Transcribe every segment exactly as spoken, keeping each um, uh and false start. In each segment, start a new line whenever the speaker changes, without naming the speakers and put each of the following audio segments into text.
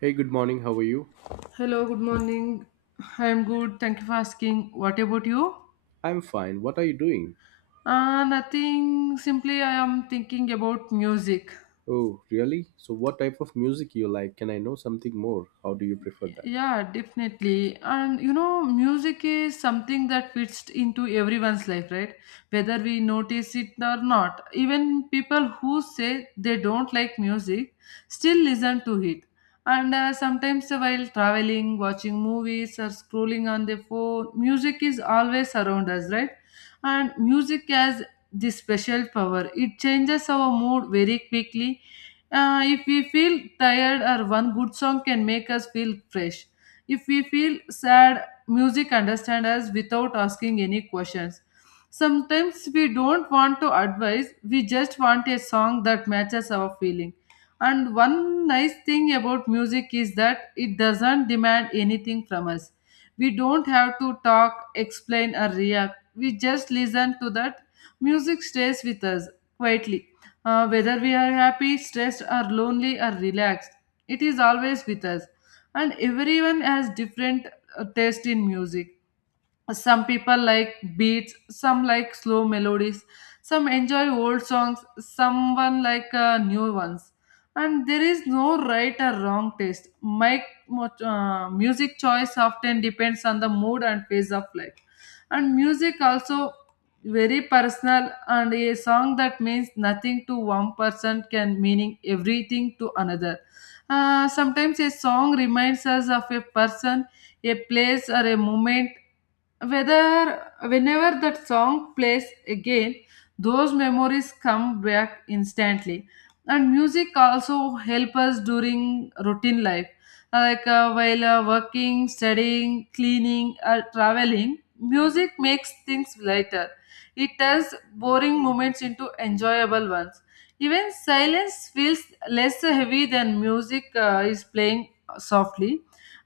Hey, good morning. How are you?
Hello, good morning. I am good. Thank you for asking. What about you?
I'm fine. What are you doing?
Uh, nothing. Simply, I am thinking about music.
Oh, really? So, what type of music you like? Can I know something more? How do you prefer that?
Yeah, definitely. And you know, music is something that fits into everyone's life, right? Whether we notice it or not. Even people who say they don't like music still listen to it. And uh, sometimes while traveling, watching movies, or scrolling on the phone, music is always around us, right? And music has this special power. It changes our mood very quickly, uh, if we feel tired, or one good song can make us feel fresh. If we feel sad, music understands us without asking any questions. Sometimes we don't want to advise, we just want a song that matches our feeling. And one nice thing about music is that it doesn't demand anything from us. We don't have to talk, explain, or react. We just listen to that. Music stays with us quietly, uh, whether we are happy, stressed, or lonely, or relaxed, it is always with us. And everyone has different uh, taste in music. Some people like beats, some like slow melodies, some enjoy old songs, someone like uh, new ones, and there is no right or wrong taste. My mo- uh, music choice often depends on the mood and phase of life, and music also very personal, and a song that means nothing to one person can meaning everything to another. Uh, sometimes a song reminds us of a person, a place or a moment. Whether whenever that song plays again, those memories come back instantly. And music also help us during routine life, like uh, while uh, working, studying, cleaning or traveling, music makes things lighter. It turns boring moments into enjoyable ones. Even silence feels less heavy than music uh, is playing softly.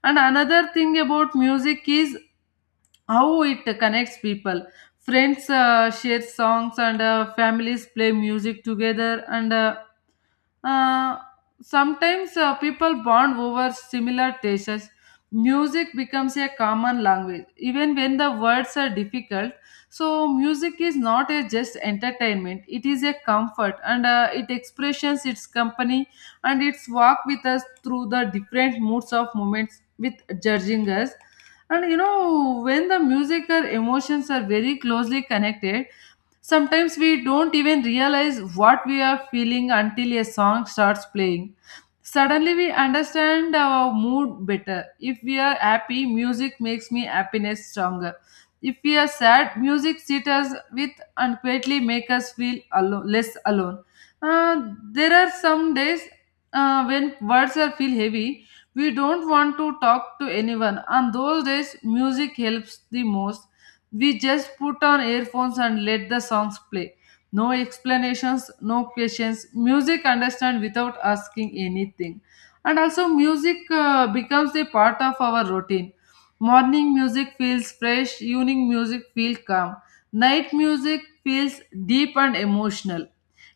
And another thing about music is how it connects people. Friends uh, share songs, and uh, families play music together, and uh, uh, sometimes uh, people bond over similar tastes. Music becomes a common language even when the words are difficult. So music is not a just entertainment, it is a comfort, and uh, it expressions its company, and its walk with us through the different moods of moments with judging us. And you know, when the music or emotions are very closely connected. Sometimes we don't even realize what we are feeling until a song starts playing. Suddenly we understand our mood better. If we are happy, music makes me happiness stronger. If we are sad, music sits us with and quietly make us feel alo- less alone. Uh, there are some days, uh, when words are feel heavy. We don't want to talk to anyone. On those days, music helps the most. We just put on earphones and let the songs play. No explanations, no questions. Music understand without asking anything. And also music uh, becomes a part of our routine. Morning music feels fresh, evening music feels calm. Night music feels deep and emotional.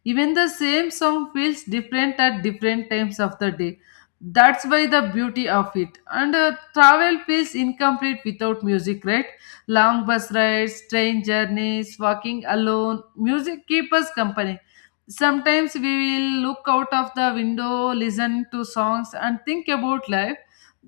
Even the same song feels different at different times of the day. That's why the beauty of it. And uh, travel feels incomplete without music, right? Long bus rides, train journeys, walking alone, music keep us company. Sometimes we will look out of the window, listen to songs, and think about life.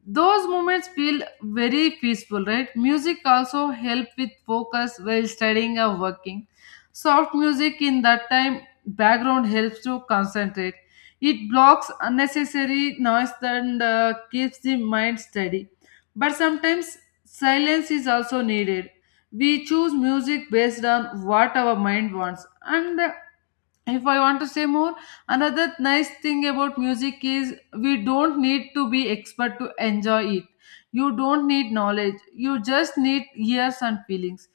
Those moments feel very peaceful, right? Music also help with focus while studying or working. Soft music in that time background helps to concentrate. It blocks unnecessary noise, and uh, keeps the mind steady. But sometimes silence is also needed. We choose music based on what our mind wants. And if I want to say more, another nice thing about music is we don't need to be expert to enjoy it. You don't need knowledge. You just need ears and feelings.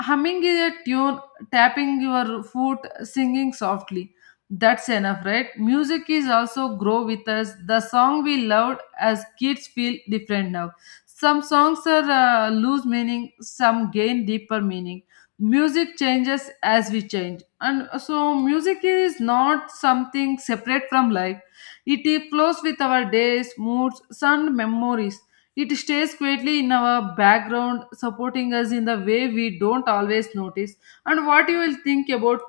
Humming is a tune, tapping your foot, singing softly. That's enough, right? Music is also grow with us. The song we loved as kids feel different now. Some songs are, uh, lose meaning, some gain deeper meaning. Music changes as we change, and so music is not something separate from life. It flows with our days, moods, and memories. It stays quietly in our background, supporting us in the way we don't always notice. And what you will think about?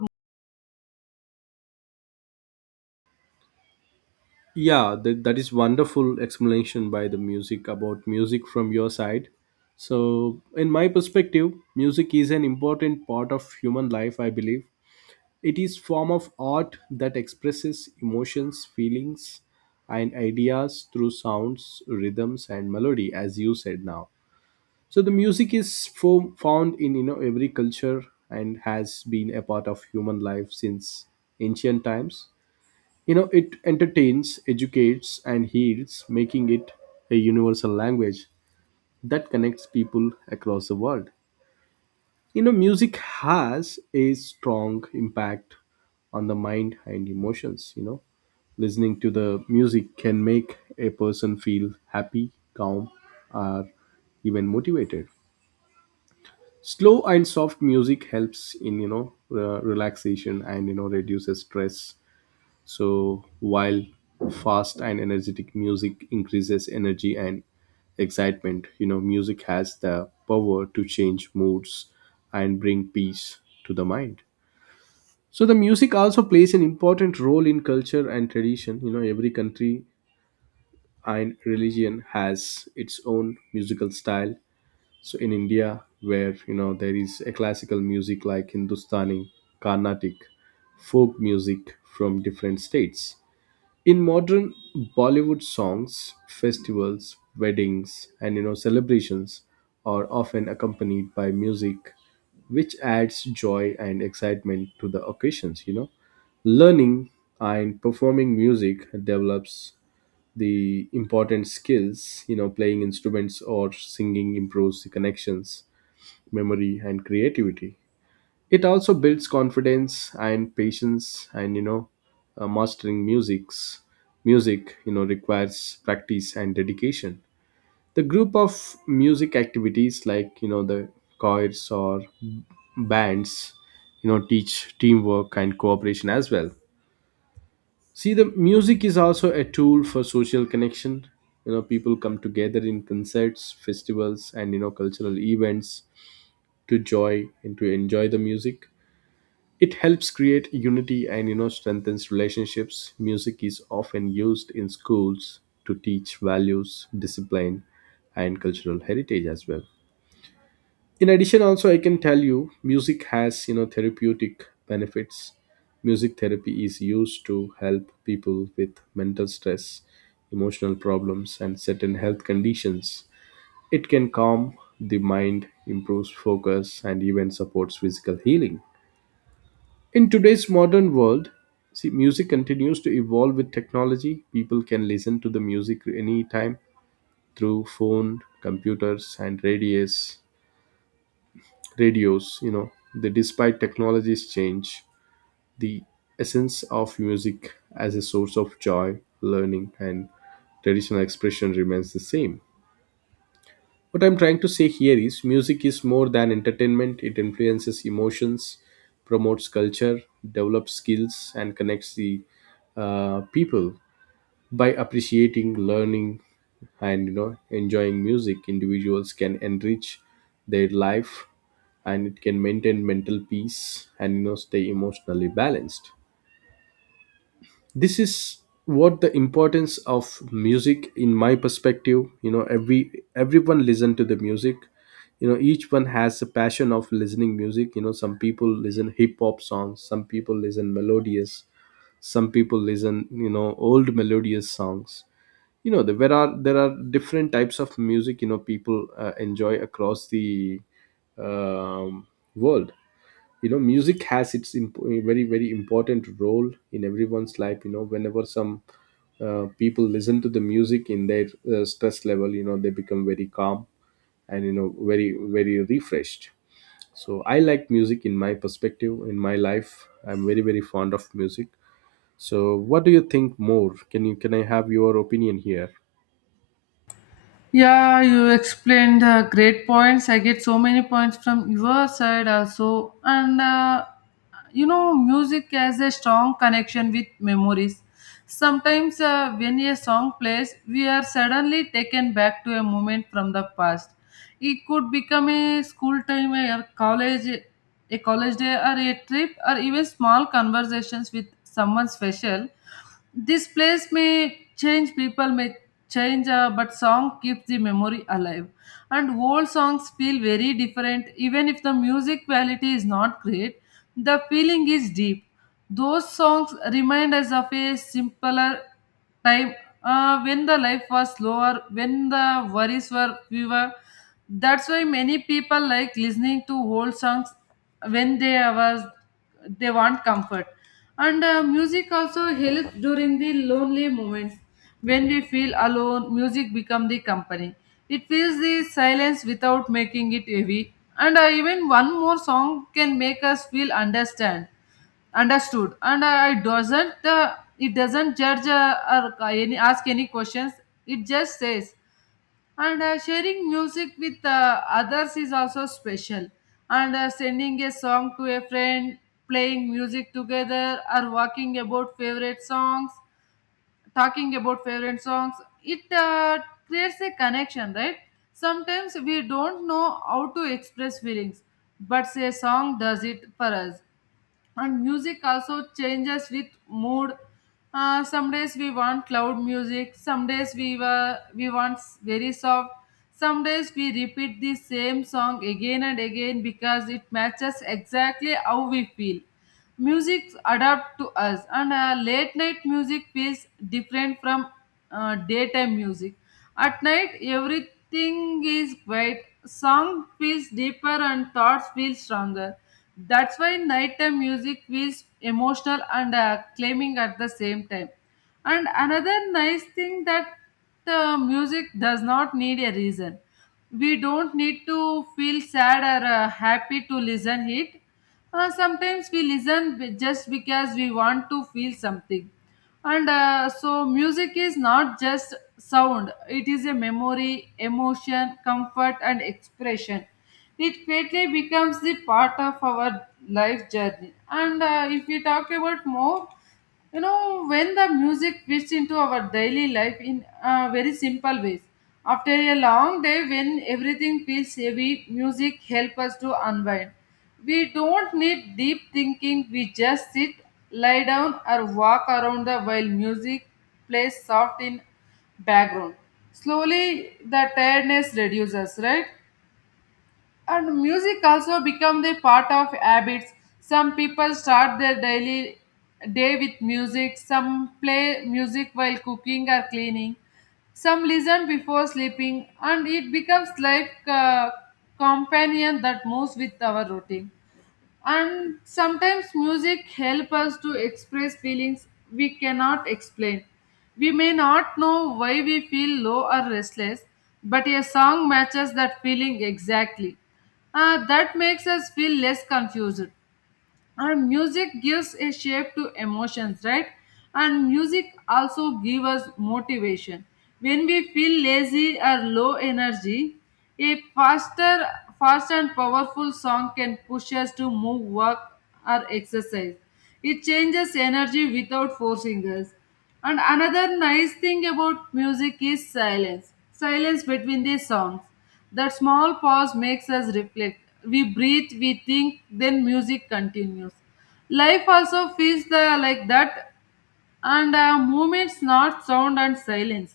Yeah, that, that is wonderful explanation by the music about music from your side. So, in my perspective, music is an important part of human life, I believe. It is form of art that expresses emotions, feelings, and ideas through sounds, rhythms, and melody, as you said now. So the music is fo- found in you know every culture and has been a part of human life since ancient times. You know it entertains, educates, and heals, making it a universal language that connects people across the world. You know music has a strong impact on the mind and emotions. You know listening to the music can make a person feel happy, calm, or even motivated. Slow and soft music helps in, you know, uh, relaxation, and you know reduces stress, so while fast and energetic music increases energy and excitement. You know music has the power to change moods and bring peace to the mind. So the music also plays an important role in culture and tradition. You know every country and religion has its own musical style. So in india where, you know, there is a classical music like hindustani, carnatic, folk music from different states, in modern bollywood songs, festivals, weddings, and you know celebrations are often accompanied by music, which adds joy and excitement to the occasions. You know learning and performing music develops the important skills. You know playing instruments or singing improves the connections, memory, and creativity. It also builds confidence and patience, and you know, uh, mastering music's music you know requires practice and dedication. The group of music activities like, you know, the choirs or bands, you know, teach teamwork and cooperation as well. See, the music is also a tool for social connection. You know, people come together in concerts, festivals, and you know, cultural events to joy and to enjoy the music. It helps create unity and you know strengthens relationships. Music is often used in schools to teach values, discipline, and cultural heritage as well. In addition also I can tell you music has you know therapeutic benefits. Music therapy is used to help people with mental stress, emotional problems, and certain health conditions. It can calm the mind, improves focus, and even supports physical healing. In today's modern world, see, music continues to evolve with technology. People can listen to the music anytime through phone, computers, and radios radios. You know, they despite technologies change, the essence of music as a source of joy, learning, and traditional expression remains the same. What I'm trying to say here is music is more than entertainment. It influences emotions, promotes culture, develops skills, and connects the uh, people. By appreciating, learning, and you know enjoying music, individuals can enrich their life, and it can maintain mental peace, and you know stay emotionally balanced. This is what the importance of music in my perspective. You know every everyone listen to the music. You know each one has a passion of listening music. You know some people listen hip hop songs, some people listen melodious, some people listen, you know, old melodious songs. You know there are there are different types of music, you know, people uh, enjoy across the um, world. You know music has its imp- very very important role in everyone's life. You know whenever some uh, people listen to the music in their uh, stress level, you know, they become very calm, and you know, very very refreshed. So I like music. In my perspective, in my life, I'm very very fond of music. So what do you think more? Can you, can I have your opinion here?
Yeah, you explained uh, great points. I get so many points from your side also. And uh, you know, music has a strong connection with memories. Sometimes, uh, when a song plays, we are suddenly taken back to a moment from the past. It could become a school time, a college, a college day, or a trip, or even small conversations with someone special. This place may change, people may change, uh, but song keeps the memory alive. And old songs feel very different, even if the music quality is not great. The feeling is deep. Those songs remind us of a simpler time, uh, when the life was slower, when the worries were fewer. That's why many people like listening to old songs when they was they want comfort. And uh, music also helps during the lonely moments. When we feel alone, music becomes the company. It fills the silence without making it heavy. And uh, even one more song can make us feel understand understood, and i I doesn't uh, it doesn't judge uh, or uh, any ask any questions. It just says. And uh, sharing music with uh, others is also special, and uh, sending a song to a friend, playing music together, or walking about favorite songs talking about favorite songs, it uh, creates a connection, right? Sometimes we don't know how to express feelings, but a song does it for us. And music also changes with mood. Uh, some days we want loud music, some days we were we want s- very soft, some days we repeat the same song again and again because it matches exactly how we feel. Music adapt to us, and uh, late night music feels different from uh, daytime music. At night everything is quiet, song feels deeper and thoughts feel stronger. That's why nighttime music feels emotional, and uh, claiming at the same time. And another nice thing that uh, music does not need a reason. We don't need to feel sad or uh, happy to listen it. Uh, sometimes we listen be- just because we want to feel something. And uh, so, music is not just sound, it is a memory, emotion, comfort, and expression. It quickly becomes the part of our life journey. And uh, if we talk about more, you know, when the music fits into our daily life in uh, very simple ways. After a long day when everything feels heavy, music helps us to unwind. We don't need deep thinking, we just sit, lie down or walk around the while music plays soft in background. Slowly the tiredness reduces, right? And music also become the part of habits. Some people start their daily day with music. Some play music while cooking or cleaning. Some listen before sleeping, and it becomes like a companion that moves with our routine. And sometimes music help us to express feelings we cannot explain. We may not know why we feel low or restless, but a song matches that feeling exactly. Uh, that makes us feel less confused, and music gives a shape to emotions, right? And music also gives us motivation. When we feel lazy or low energy, a faster fast and powerful song can push us to move, work or exercise. It changes energy without forcing us. And another nice thing about music is silence silence between the songs. That small pause makes us reflect. We breathe, we think, then music continues. Life also feels the, like that, and uh, movements, not sound and silence.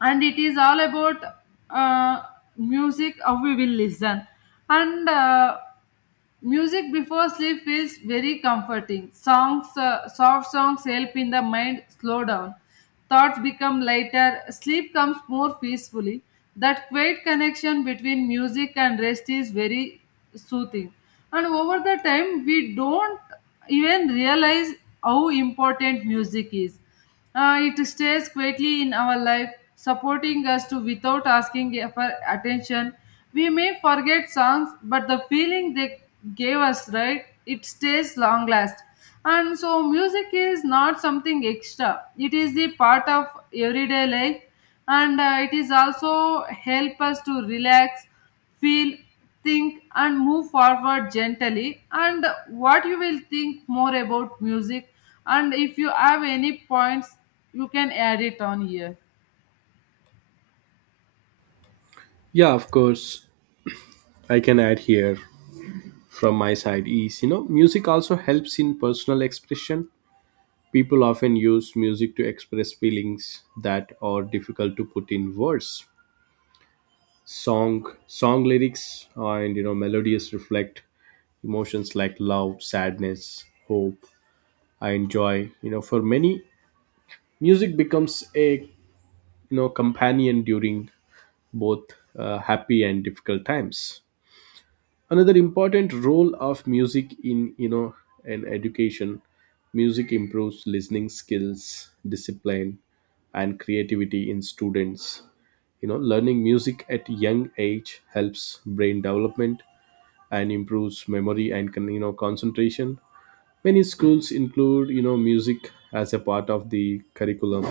And it is all about uh, music, how we will listen. And uh, music before sleep feels very comforting. Songs, uh, soft songs help in the mind slow down. Thoughts become lighter. Sleep comes more peacefully. That quiet connection between music and rest is very soothing. And over the time, we don't even realize how important music is. Uh, it stays quietly in our life, supporting us to without asking for attention. We may forget songs, but the feeling they gave us, right? It stays long last. And so, music is not something extra. It is the part of everyday life, and uh, it is also help us to relax, feel, think, and move forward gently. And what you will think more about music, and if you have any points, you can add it on here.
Yeah, of course. I can add here from my side is you know music also helps in personal expression. People often use music to express feelings that are difficult to put in words. Song song lyrics and you know melodies reflect emotions like love, sadness, hope, I enjoy. You know for many, music becomes a, you know, companion during both uh, happy and difficult times. Another important role of music in, you know, an education: music improves listening skills, discipline, and creativity in students. You know learning music at young age helps brain development and improves memory and con- you know concentration. Many schools include, you know, music as a part of the curriculum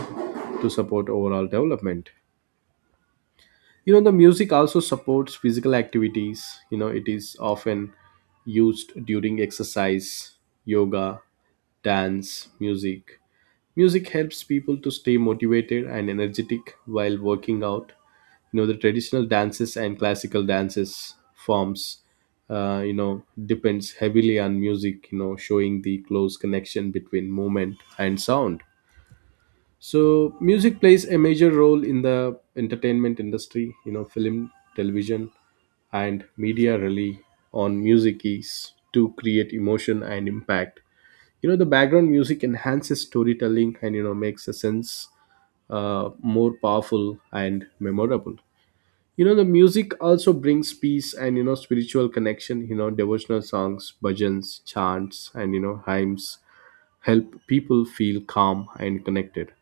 to support overall development. You know the music also supports physical activities. You know it is often used during exercise, yoga, dance music. Music helps people to stay motivated and energetic while working out. You know the traditional dances and classical dances forms, uh, you know, depends heavily on music, you know, showing the close connection between movement and sound. So music plays a major role in the entertainment industry. You know, film, television, and media rely on music is to create emotion and impact. You know, the background music enhances storytelling and you know makes a sense uh, more powerful and memorable. You know, the music also brings peace and you know spiritual connection. You know, devotional songs, bhajans, chants, and you know hymns help people feel calm and connected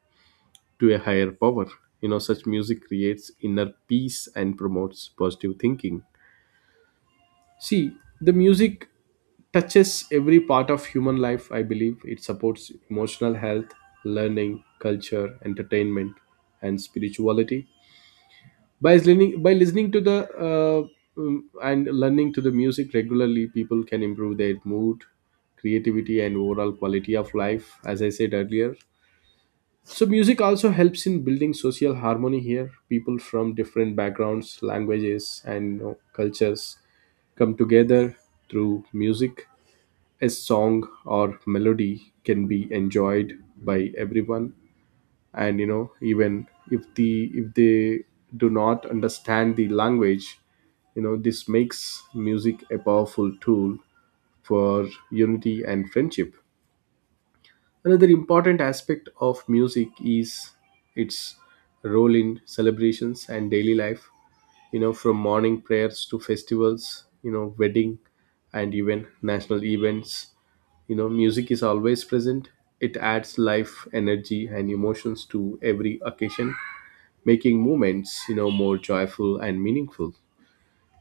to a higher power. You know, such music creates inner peace and promotes positive thinking. See, the music touches every part of human life, I believe. It supports emotional health, learning, culture, entertainment, and spirituality. By listening, by listening to the uh, um, and learning to the music regularly, people can improve their mood, creativity, and overall quality of life. As I said earlier, so music also helps in building social harmony here. People from different backgrounds, languages, and you know, cultures come together through music. A song or melody can be enjoyed by everyone, and you know even if the if they do not understand the language, you know this makes music a powerful tool for unity and friendship. Another important aspect of music is its role in celebrations and daily life, you know, from morning prayers to festivals, you know, wedding and even national events. You know, music is always present. It adds life, energy, and emotions to every occasion, making moments, you know, more joyful and meaningful.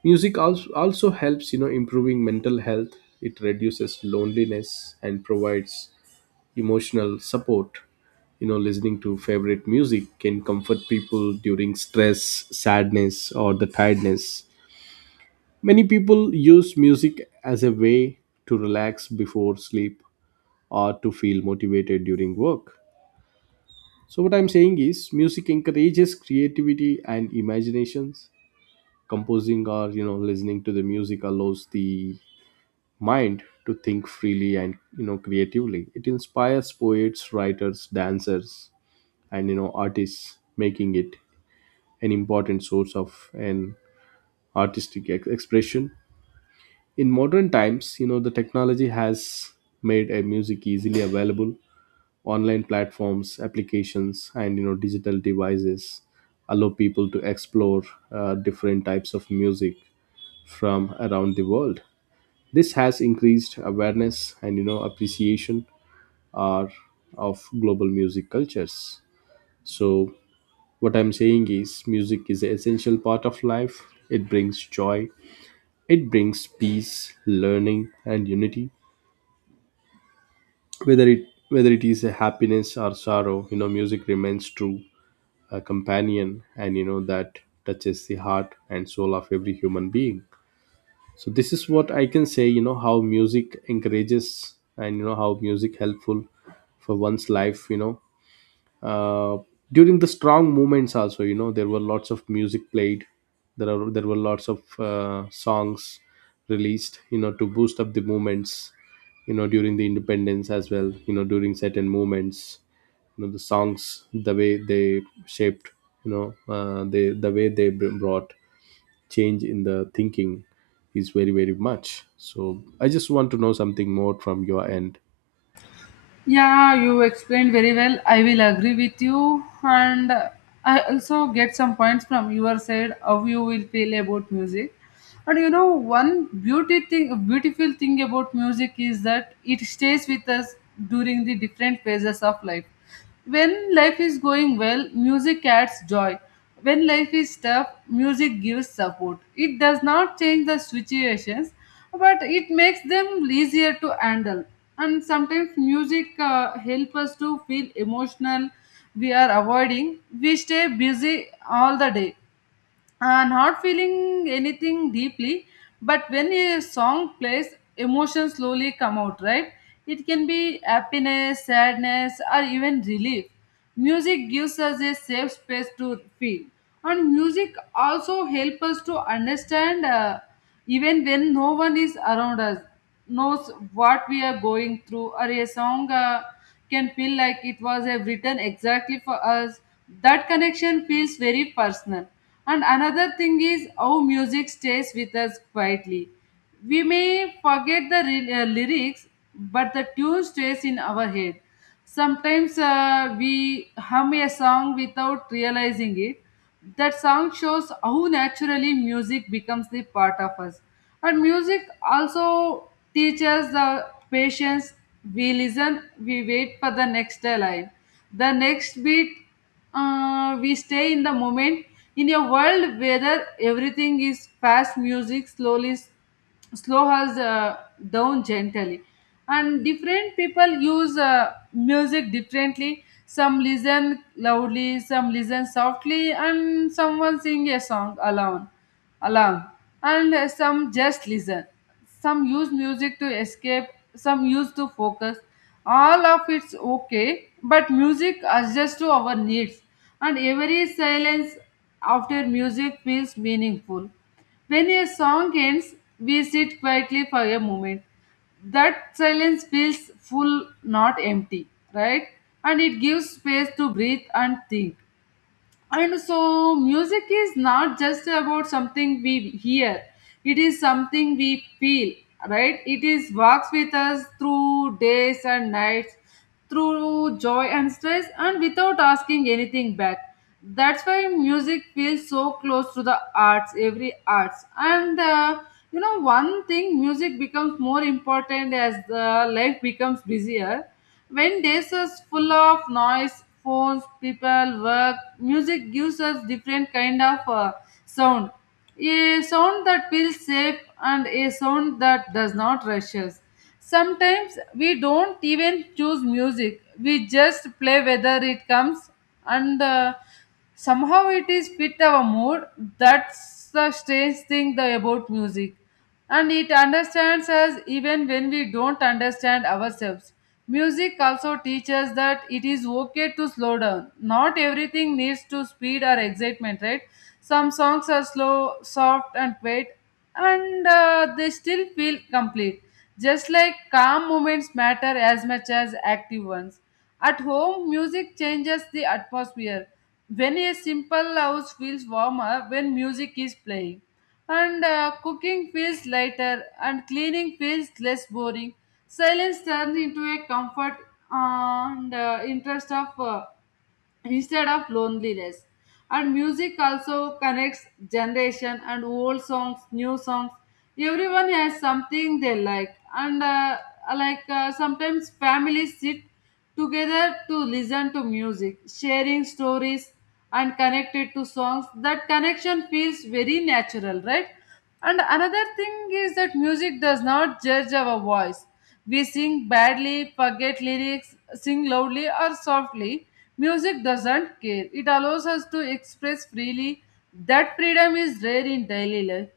Music also also helps, you know, improving mental health. It reduces loneliness and provides emotional support. You know listening to favorite music can comfort people during stress, sadness, or the tiredness. Many people use music as a way to relax before sleep or to feel motivated during work. So what I'm saying is music encourages creativity and imaginations. Composing or you know listening to the music allows the mind to think freely and you know creatively. It inspires poets, writers, dancers, and you know artists, making it an important source of an artistic ex- expression. In modern times, you know, the technology has made a music easily available. Online platforms, applications, and you know digital devices allow people to explore uh, different types of music from around the world. This has increased awareness and you know appreciation are of global music cultures. So what I'm saying is, music is an essential part of life. It brings joy, it brings peace, learning, and unity. Whether it whether it is a happiness or sorrow, you know, music remains true, a companion, and you know that touches the heart and soul of every human being. So this is what I can say. You know how music encourages, and you know how music helpful for one's life. You know uh, during the strong moments also, you know, there were lots of music played. There are there were lots of uh, songs released, you know, to boost up the movements, you know, during the independence as well, you know, during certain moments. You know the songs, the way they shaped, you know, uh, they the way they br- brought change in the thinking is very very much. So I just want to know something more from your end.
Yeah, you explained very well. I will agree with you, and I also get some points from your side how you will feel about music. And you know, one beauty thing, beautiful thing about music is that it stays with us during the different phases of life. When life is going well, music adds joy. When life is tough, music gives support. It does not change the situations, but it makes them easier to handle. And sometimes music uh, help us to feel emotional we are avoiding. We stay busy all the day, uh, not feeling anything deeply, but when a song plays, emotions slowly come out, right? It can be happiness, sadness, or even relief. Music gives us a safe space to feel. And music also helps us to understand, uh, even when no one is around us knows what we are going through, or a song uh, can feel like it was uh, written exactly for us. That connection feels very personal. And another thing is how music stays with us quietly. We may forget the re- uh, lyrics, but the tune stays in our head. Sometimes uh, we hum a song without realizing it. That song shows how naturally music becomes the part of us. And music also teaches the patience. We listen, we wait for the next line, the next beat, uh, we stay in the moment. In a world where everything is fast, music slowly slow us, uh, down gently. And different people use uh, music differently. Some listen loudly, some listen softly, and someone sing a song alone, along, and uh, some just listen, some use music to escape, some use to focus. All of it's okay, but music adjusts to our needs. And every silence after music feels meaningful. When a song ends, we sit quietly for a moment. That silence feels full, not empty, right? And it gives space to breathe and think. And so music is not just about something we hear, it is something we feel, right? It is walks with us through days and nights, through joy and stress, and without asking anything back. That's why music feels so close to the arts, every arts. And uh, you know, one thing, music becomes more important as the life becomes busier. When days are full of noise, phones, people, work, music gives us different kind of uh, sound. A sound that feels safe, and a sound that does not rush us. Sometimes we don't even choose music. We just play whether it comes, and uh, somehow it is fit our mood. That's the strange thing, the, about music. And it understands us even when we don't understand ourselves. Music also teaches that it is okay to slow down. Not everything needs to speed or excitement, right? Some songs are slow, soft, and quiet, and uh, they still feel complete, just like calm moments matter as much as active ones. At home, music changes the atmosphere. When a simple house feels warmer when music is playing, and uh, cooking feels lighter, and cleaning feels less boring. Silence turns into a comfort, uh, and uh, interest of, uh, instead of loneliness. And music also connects generation, and old songs, new songs. Everyone has something they like, and uh, like uh, sometimes families sit together to listen to music, sharing stories and connected to songs. That connection feels very natural, right? And another thing is that music does not judge our voice. We sing badly, forget lyrics, sing loudly or softly, music doesn't care. It allows us to express freely. That freedom is rare in daily life.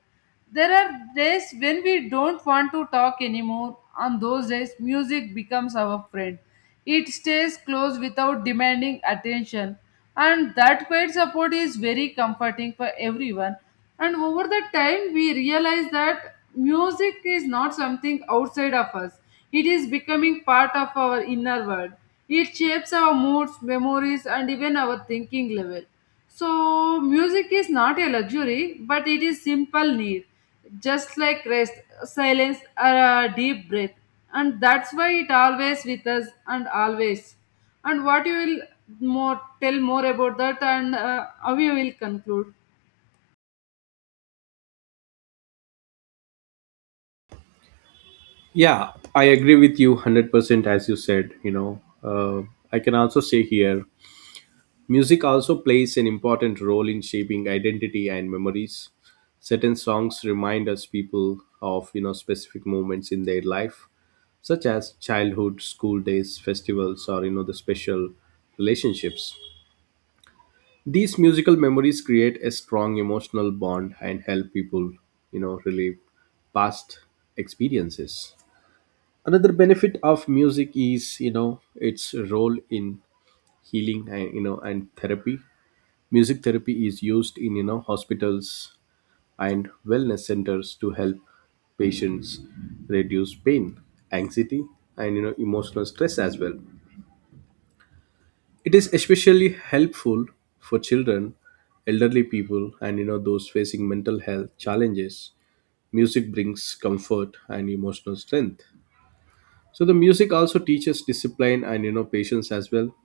There are days when we don't want to talk anymore. On those days, music becomes our friend. It stays close without demanding attention. And that quiet support is very comforting for everyone. And over the time, we realize that music is not something outside of us, it is becoming part of our inner world. It shapes our moods, memories, and even our thinking level. So, music is not a luxury, but it is simple need, just like rest, silence, or a deep breath, and that's why it always with us and always. And what you will more tell more about that, and uh, how you will conclude?
Yeah, I agree with you one hundred percent as you said, you know. Uh, I can also say here, music also plays an important role in shaping identity and memories. Certain songs remind us people of, you know, specific moments in their life, such as childhood, school days, festivals, or, you know, the special relationships. These musical memories create a strong emotional bond and help people, you know, relive past experiences. Another benefit of music is you know its role in healing and you know and therapy. Music therapy is used in, you know, hospitals and wellness centers to help patients reduce pain, anxiety, and you know emotional stress as well. It is especially helpful for children, elderly people, and you know those facing mental health challenges. Music brings comfort and emotional strength. So the music also teaches discipline and you know patience as well.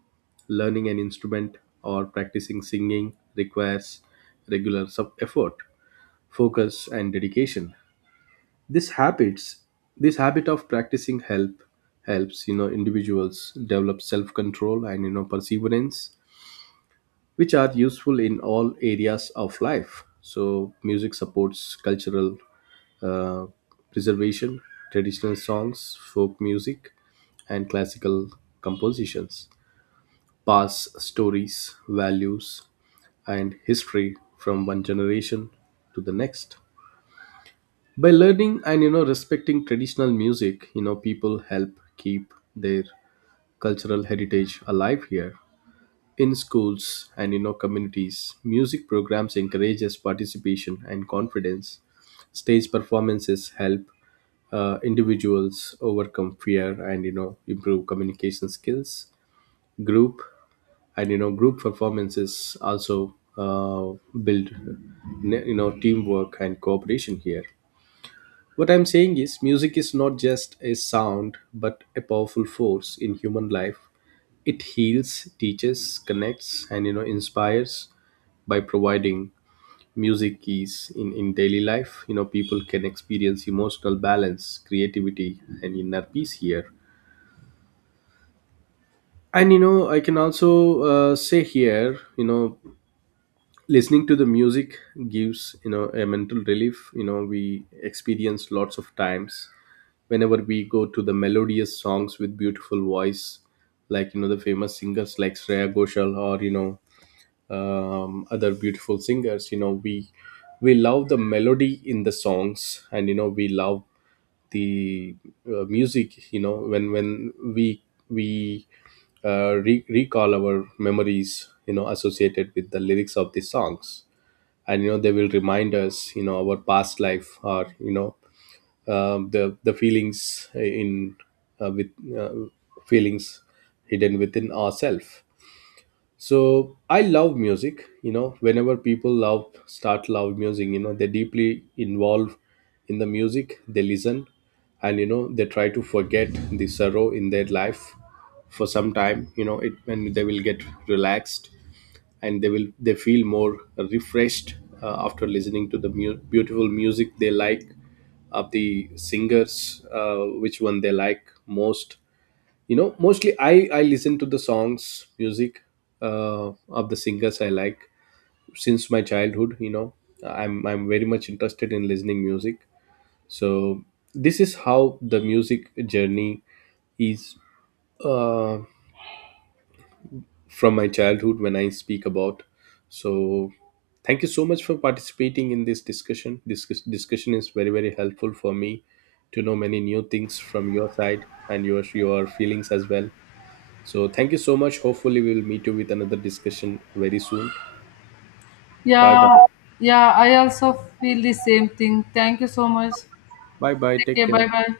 Learning an instrument or practicing singing requires regular sub effort, focus, and dedication. This habits this habit of practicing help helps you know individuals develop self-control and you know perseverance, which are useful in all areas of life. So music supports cultural uh, preservation. Traditional songs, folk music, and classical compositions pass stories, values, and history from one generation to the next. By learning and you know respecting traditional music, you know people help keep their cultural heritage alive here. In schools and you know communities, music programs encourages participation and confidence. Stage performances help uh, individuals overcome fear and you know improve communication skills. Group and you know group performances also uh, build you know teamwork and cooperation here. What I'm saying is music is not just a sound but a powerful force in human life. It heals, teaches, connects, and you know inspires. By providing music is in, in daily life, you know, people can experience emotional balance, creativity, and inner peace here. And you know, I can also uh, say here, you know, listening to the music gives you know a mental relief. You know, we experience lots of times whenever we go to the melodious songs with beautiful voice, like you know the famous singers like Shreya Ghoshal or you know um, other beautiful singers. You know we we love the melody in the songs and you know we love the uh, music. You know when when we we uh, re- recall our memories, you know, associated with the lyrics of the songs, and you know they will remind us, you know, our past life, or you know, um, the the feelings in, uh, with uh, feelings hidden within ourselves. So I love music. You know whenever people love start love music, you know, they deeply involve in the music they listen, and you know they try to forget the sorrow in their life for some time, you know, it, and they will get relaxed, and they will they feel more refreshed uh, after listening to the mu- beautiful music they like of the singers, uh, which one they like most. You know mostly i i listen to the songs music uh, of the singers I like since my childhood. You know i'm i'm very much interested in listening music. So this is how the music journey is, uh, from my childhood when I speak about. So thank you so much for participating in this discussion. This dis- discussion is very very helpful for me to know many new things from your side and your your feelings as well. So thank you so much. Hopefully, we will meet you with another discussion very soon. Bye bye.
Yeah, yeah, I also feel the same thing. Thank you so much.
Bye bye.
Take
Take
care. Bye
care.
bye.